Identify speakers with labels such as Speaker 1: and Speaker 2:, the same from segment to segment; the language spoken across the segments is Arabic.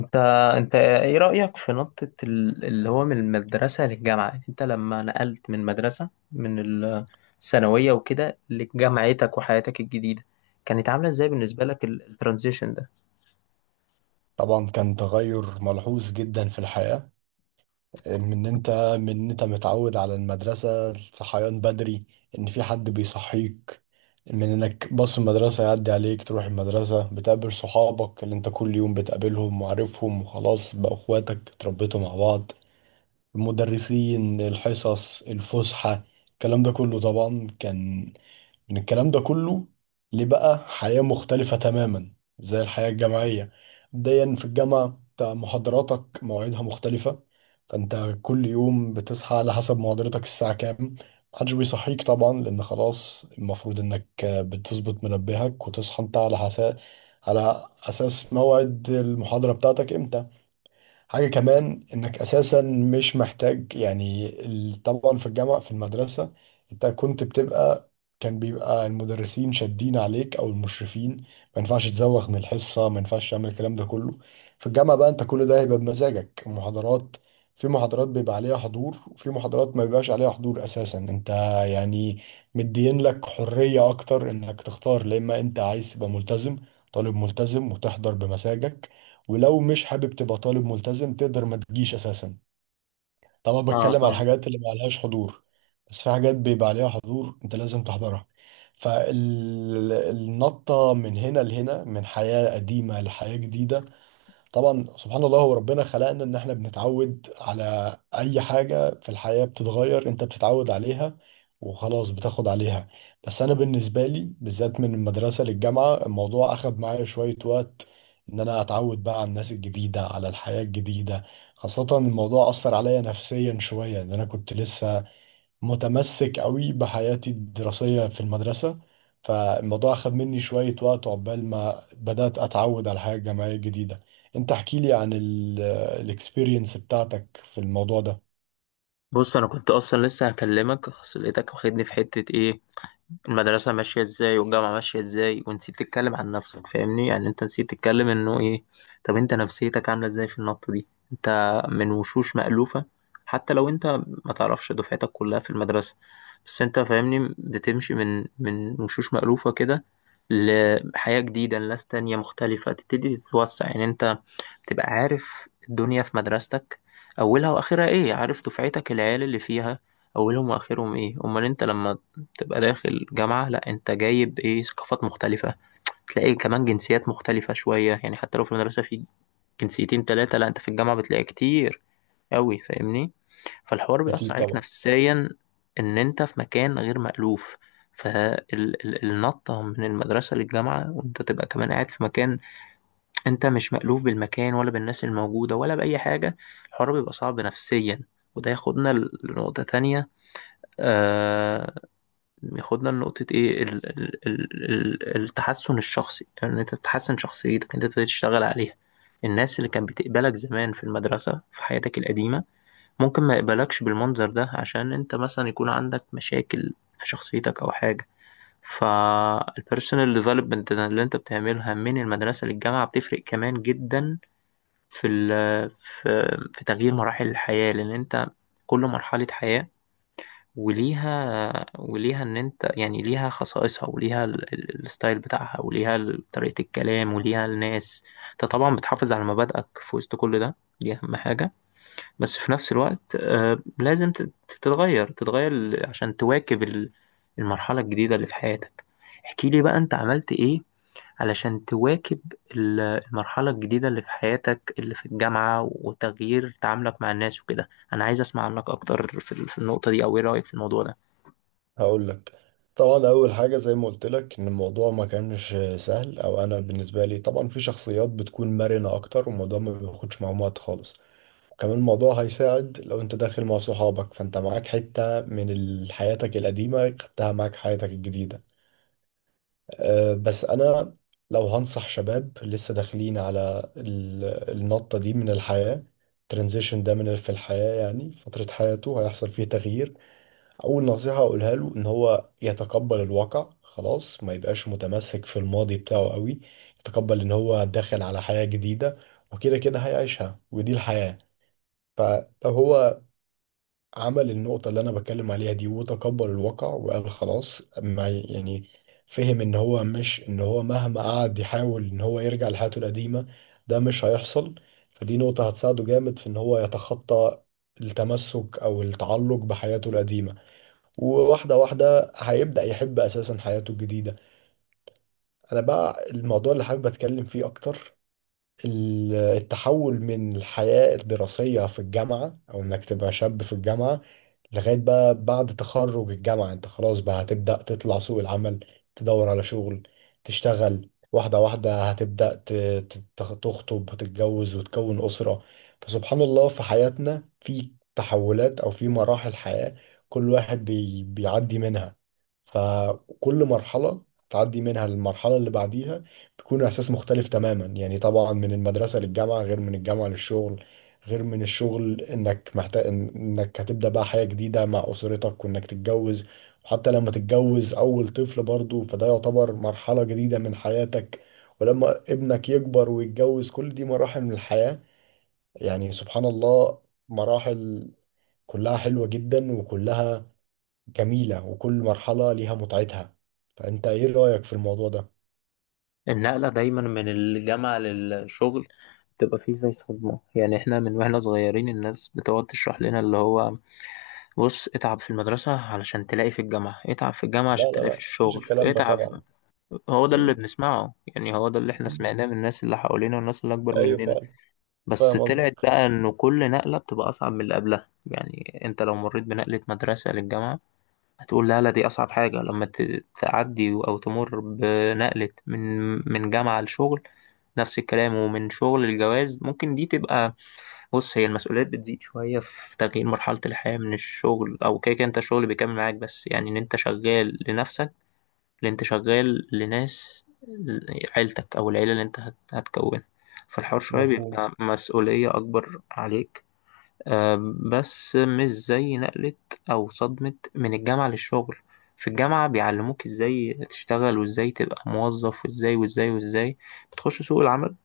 Speaker 1: انت انت ايه رأيك في نقطة اللي هو من المدرسة للجامعة؟ يعني انت لما نقلت من مدرسة من الثانوية وكده لجامعتك وحياتك الجديدة، كانت عاملة ازاي بالنسبة لك الترانزيشن ده؟
Speaker 2: طبعا كان تغير ملحوظ جدا في الحياة. من إن انت من إن انت متعود على المدرسة، الصحيان بدري، ان في حد بيصحيك، من انك باص المدرسة يعدي عليك تروح المدرسة، بتقابل صحابك اللي انت كل يوم بتقابلهم وعارفهم، وخلاص بقى اخواتك اتربيتوا مع بعض، المدرسين، الحصص، الفسحة، الكلام ده كله طبعا كان من الكلام ده كله لبقى حياة مختلفة تماما زي الحياة الجامعية. مبدئيا في الجامعة انت محاضراتك مواعيدها مختلفة، فانت كل يوم بتصحى على حسب محاضرتك الساعة كام. محدش بيصحيك طبعا، لأن خلاص المفروض إنك بتظبط منبهك وتصحى انت على أساس موعد المحاضرة بتاعتك امتى. حاجة كمان انك اساسا مش محتاج، يعني طبعا في الجامعة، في المدرسة انت كنت بتبقى كان بيبقى المدرسين شادين عليك او المشرفين، ما ينفعش تزوغ من الحصة، ما ينفعش تعمل الكلام ده كله. في الجامعة بقى انت كل ده هيبقى بمزاجك. المحاضرات، في محاضرات بيبقى عليها حضور وفي محاضرات ما بيبقاش عليها حضور اساسا، انت يعني مدين لك حرية اكتر انك تختار، لا اما انت عايز تبقى ملتزم طالب ملتزم وتحضر بمزاجك، ولو مش حابب تبقى طالب ملتزم تقدر ما تجيش اساسا. طبعا
Speaker 1: اه،
Speaker 2: بتكلم على
Speaker 1: فاهمك.
Speaker 2: الحاجات اللي ما عليهاش حضور، بس في حاجات بيبقى عليها حضور انت لازم تحضرها. فالنطة من هنا لهنا، من حياة قديمة لحياة جديدة. طبعا سبحان الله هو ربنا خلقنا ان احنا بنتعود على اي حاجة في الحياة بتتغير، انت بتتعود عليها وخلاص بتاخد عليها. بس انا بالنسبة لي بالذات من المدرسة للجامعة الموضوع اخد معايا شوية وقت ان انا اتعود بقى على الناس الجديدة، على الحياة الجديدة. خاصة الموضوع اثر عليا نفسيا شوية ان انا كنت لسه متمسك قوي بحياتي الدراسية في المدرسة. فالموضوع أخذ مني شوية وقت عقبال ما بدأت أتعود على الحياة الجامعية الجديدة. أنت احكي لي عن الاكسبيرينس بتاعتك في الموضوع ده.
Speaker 1: بص، انا كنت اصلا لسه هكلمك، اصل لقيتك واخدني في حتة ايه؟ المدرسة ماشية ازاي والجامعة ماشية ازاي، ونسيت تتكلم عن نفسك، فاهمني؟ يعني انت نسيت تتكلم انه ايه. طب انت نفسيتك عاملة ازاي في النقطة دي؟ انت من وشوش مألوفة، حتى لو انت ما تعرفش دفعتك كلها في المدرسة، بس انت فاهمني، بتمشي من وشوش مألوفة كده لحياة جديدة، لناس تانية مختلفة، تبتدي تتوسع. يعني انت تبقى عارف الدنيا في مدرستك، أولها وآخرها إيه، عارف دفعتك العيال اللي فيها أولهم وآخرهم إيه. أمال أنت لما تبقى داخل جامعة، لأ، أنت جايب إيه، ثقافات مختلفة، تلاقي كمان جنسيات مختلفة شوية. يعني حتى لو في المدرسة في جنسيتين تلاتة، لأ، أنت في الجامعة بتلاقي كتير أوي، فاهمني. فالحوار بيأثر
Speaker 2: أكيد
Speaker 1: عليك
Speaker 2: طبعا.
Speaker 1: نفسيا، إن أنت في مكان غير مألوف. فالنطة من المدرسة للجامعة، وأنت تبقى كمان قاعد في مكان انت مش مألوف بالمكان ولا بالناس الموجودة ولا بأي حاجة، الحوار بيبقى صعب نفسيا. وده ياخدنا لنقطة تانية. آه، ياخدنا لنقطة ايه، ال ال ال ال التحسن الشخصي. ان يعني انت تحسن شخصيتك، انت تبتدي تشتغل عليها. الناس اللي كانت بتقبلك زمان في المدرسة في حياتك القديمة ممكن ما يقبلكش بالمنظر ده، عشان انت مثلا يكون عندك مشاكل في شخصيتك او حاجة. فالبيرسونال ديفلوبمنت اللي انت بتعملها من المدرسة للجامعة بتفرق كمان جدا في ال في في تغيير مراحل الحياة. لأن أنت كل مرحلة حياة وليها وليها، إن أنت يعني ليها خصائصها وليها الستايل بتاعها وليها طريقة الكلام وليها الناس. أنت طبعا بتحافظ على مبادئك في وسط كل ده، دي أهم حاجة. بس في نفس الوقت، آه، لازم تتغير عشان تواكب المرحلة الجديدة اللي في حياتك. احكي لي بقى أنت عملت إيه علشان تواكب المرحلة الجديدة اللي في حياتك، اللي في الجامعة، وتغيير تعاملك مع الناس وكده. أنا عايز أسمع عنك أكتر في في النقطة دي، أو إيه رأيك في الموضوع ده؟
Speaker 2: هقول لك، طبعا أول حاجة زي ما قلت لك إن الموضوع ما كانش سهل، أو أنا بالنسبة لي طبعا في شخصيات بتكون مرنة أكتر والموضوع ما بياخدش معاهم وقت خالص، وكمان الموضوع هيساعد لو انت داخل مع صحابك، فانت معاك حتة من حياتك القديمة خدتها معاك حياتك الجديدة. أه بس انا، لو هنصح شباب لسه داخلين على النطة دي من الحياة، الترانزيشن ده من في الحياة يعني فترة حياته هيحصل فيه تغيير، اول نصيحة اقولها له ان هو يتقبل الواقع خلاص، ما يبقاش متمسك في الماضي بتاعه قوي، يتقبل ان هو داخل على حياة جديدة وكده كده هيعيشها ودي الحياة. فلو هو عمل النقطة اللي أنا بتكلم عليها دي وتقبل الواقع وقال خلاص، ما يعني فهم إن هو مش، إن هو مهما قعد يحاول إن هو يرجع لحياته القديمة ده مش هيحصل، فدي نقطة هتساعده جامد في إن هو يتخطى التمسك أو التعلق بحياته القديمة، وواحدة واحدة هيبدأ يحب أساسا حياته الجديدة. أنا بقى الموضوع اللي حابب أتكلم فيه أكتر، التحول من الحياة الدراسية في الجامعة، أو إنك تبقى شاب في الجامعة لغاية بقى بعد تخرج الجامعة، أنت خلاص بقى هتبدأ تطلع سوق العمل، تدور على شغل، تشتغل، واحدة واحدة هتبدأ تخطب وتتجوز وتكون أسرة. فسبحان الله في حياتنا في تحولات أو في مراحل حياة كل واحد بيعدي منها. فكل مرحلة تعدي منها للمرحلة اللي بعديها بيكون احساس مختلف تماما، يعني طبعا من المدرسه للجامعه غير من الجامعه للشغل، غير من الشغل انك محتاج انك هتبدا بقى حياه جديده مع اسرتك وانك تتجوز. وحتى لما تتجوز اول طفل برضه فده يعتبر مرحله جديده من حياتك، ولما ابنك يكبر ويتجوز كل دي مراحل من الحياه. يعني سبحان الله، مراحل كلها حلوه جدا، وكلها جميله، وكل مرحله ليها متعتها. فانت ايه رايك في الموضوع ده؟
Speaker 1: النقلة دايما من الجامعة للشغل بتبقى فيه زي صدمة. يعني إحنا من وإحنا صغيرين الناس بتقعد تشرح لنا اللي هو، بص، اتعب في المدرسة علشان تلاقي في الجامعة، اتعب في الجامعة
Speaker 2: لا
Speaker 1: عشان
Speaker 2: لا
Speaker 1: تلاقي في
Speaker 2: لا، مفيش
Speaker 1: الشغل،
Speaker 2: الكلام ده
Speaker 1: اتعب.
Speaker 2: طبعا.
Speaker 1: هو ده اللي
Speaker 2: مم.
Speaker 1: بنسمعه، يعني هو ده اللي إحنا سمعناه من الناس اللي حوالينا والناس اللي أكبر
Speaker 2: ايوه
Speaker 1: مننا.
Speaker 2: فعلا.
Speaker 1: بس
Speaker 2: فاهم
Speaker 1: طلعت
Speaker 2: قصدك.
Speaker 1: بقى انه كل نقلة بتبقى اصعب من اللي قبلها. يعني انت لو مريت بنقلة مدرسة للجامعة هتقول لا لا دي اصعب حاجة، لما تعدي او تمر بنقلة من من جامعة لشغل نفس الكلام، ومن شغل الجواز ممكن دي تبقى، بص، هي المسؤوليات بتزيد شوية في تغيير مرحلة الحياة من الشغل. او كده كده انت الشغل بيكمل معاك، بس يعني ان انت شغال لنفسك، اللي انت شغال لناس عيلتك او العيله اللي انت هتكونها. فالحوار شويه
Speaker 2: مفهوم.
Speaker 1: بيبقى مسؤوليه اكبر عليك. آه، بس مش زي نقله او صدمه من الجامعه للشغل. في الجامعه بيعلموك ازاي تشتغل وازاي تبقى موظف وازاي وازاي وازاي، بتخش سوق العمل،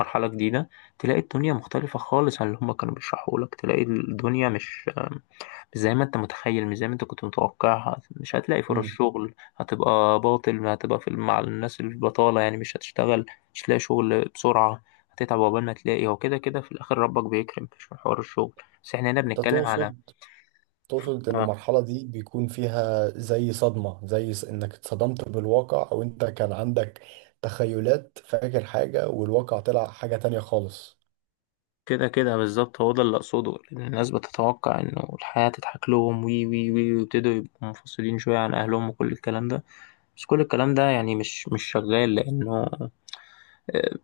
Speaker 1: مرحله جديده، تلاقي الدنيا مختلفه خالص عن اللي هما كانوا بيشرحوا لك. تلاقي الدنيا مش زي ما انت متخيل، مش زي ما انت كنت متوقعها، مش هتلاقي فرص
Speaker 2: امم
Speaker 1: شغل، هتبقى باطل، هتبقى في مع الناس البطالة، يعني مش هتشتغل، مش هتلاقي شغل بسرعة، هتتعب عقبال ما تلاقي. هو كده كده في الآخر ربك بيكرم، مش من حوار الشغل. بس احنا هنا
Speaker 2: انت
Speaker 1: بنتكلم على،
Speaker 2: تقصد، تقصد ان
Speaker 1: اه،
Speaker 2: المرحله دي بيكون فيها زي صدمه، زي انك اتصدمت بالواقع، او انت كان عندك تخيلات، فاكر حاجه والواقع طلع حاجه تانية خالص.
Speaker 1: كده كده بالظبط، هو ده اللي أقصده. لأن الناس بتتوقع إنه الحياة تضحك لهم، وي وي وي، ويبتدوا يبقوا منفصلين شوية عن أهلهم وكل الكلام ده. بس كل الكلام ده يعني مش شغال، لأنه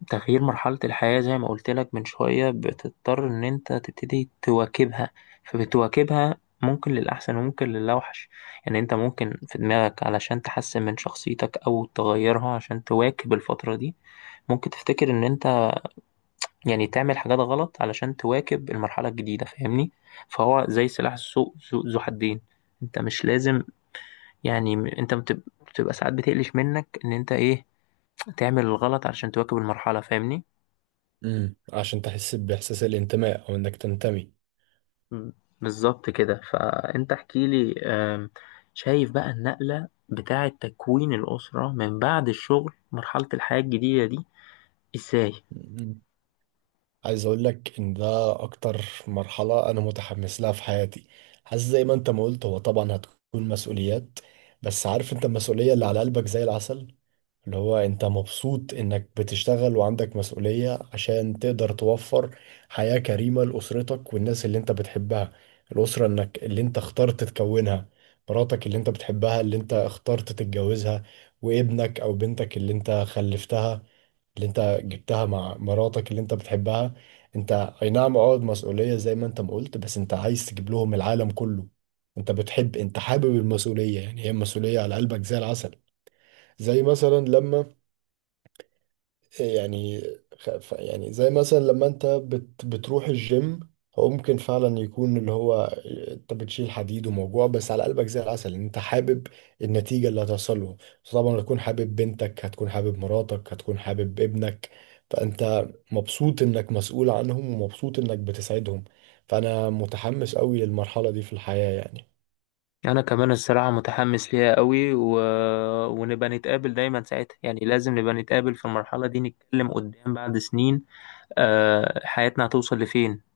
Speaker 1: تغيير مرحلة الحياة زي ما قلت لك من شوية، بتضطر إن أنت تبتدي تواكبها. فبتواكبها ممكن للأحسن وممكن للأوحش. يعني أنت ممكن في دماغك علشان تحسن من شخصيتك أو تغيرها عشان تواكب الفترة دي، ممكن تفتكر إن أنت يعني تعمل حاجات غلط علشان تواكب المرحلة الجديدة، فاهمني. فهو زي سلاح ذو حدين. أنت مش لازم، يعني، أنت بتبقى ساعات بتقلش منك إن أنت إيه، تعمل الغلط علشان تواكب المرحلة، فاهمني.
Speaker 2: عشان تحس باحساس الانتماء او انك تنتمي.
Speaker 1: مم. بالظبط كده. فأنت احكي لي، شايف بقى النقلة بتاعة تكوين الأسرة من بعد الشغل، مرحلة الحياة الجديدة دي، إزاي؟
Speaker 2: مم. عايز اقول لك ان ده اكتر مرحلة انا متحمس لها في حياتي. حاسس زي ما انت ما قلت، هو طبعا هتكون مسؤوليات، بس عارف انت المسؤولية اللي على قلبك زي العسل، اللي هو انت مبسوط انك بتشتغل وعندك مسؤولية عشان تقدر توفر حياة كريمة لأسرتك والناس اللي انت بتحبها. الأسرة انك اللي انت اخترت تكونها، مراتك اللي انت بتحبها اللي انت اخترت تتجوزها، وابنك او بنتك اللي انت خلفتها اللي انت جبتها مع مراتك اللي انت بتحبها. انت اي نعم عقد مسؤولية زي ما انت ما قلت، بس انت عايز تجيب لهم العالم كله، انت بتحب، انت حابب المسؤولية يعني، هي المسؤولية على قلبك زي العسل. زي مثلا لما، يعني يعني زي مثلا لما انت بتروح الجيم، هو ممكن فعلا يكون اللي هو انت بتشيل حديد وموجوع، بس على قلبك زي العسل ان انت حابب النتيجة اللي هتوصل له. طبعا هتكون حابب بنتك، هتكون حابب مراتك، هتكون حابب ابنك، فانت مبسوط انك مسؤول عنهم ومبسوط انك بتسعدهم، فانا متحمس قوي للمرحلة دي في الحياة يعني.
Speaker 1: أنا كمان الصراحة متحمس ليها قوي. ونبقى نتقابل دايما ساعتها، يعني لازم نبقى نتقابل في المرحلة دي، نتكلم قدام بعد سنين. آه، حياتنا هتوصل لفين.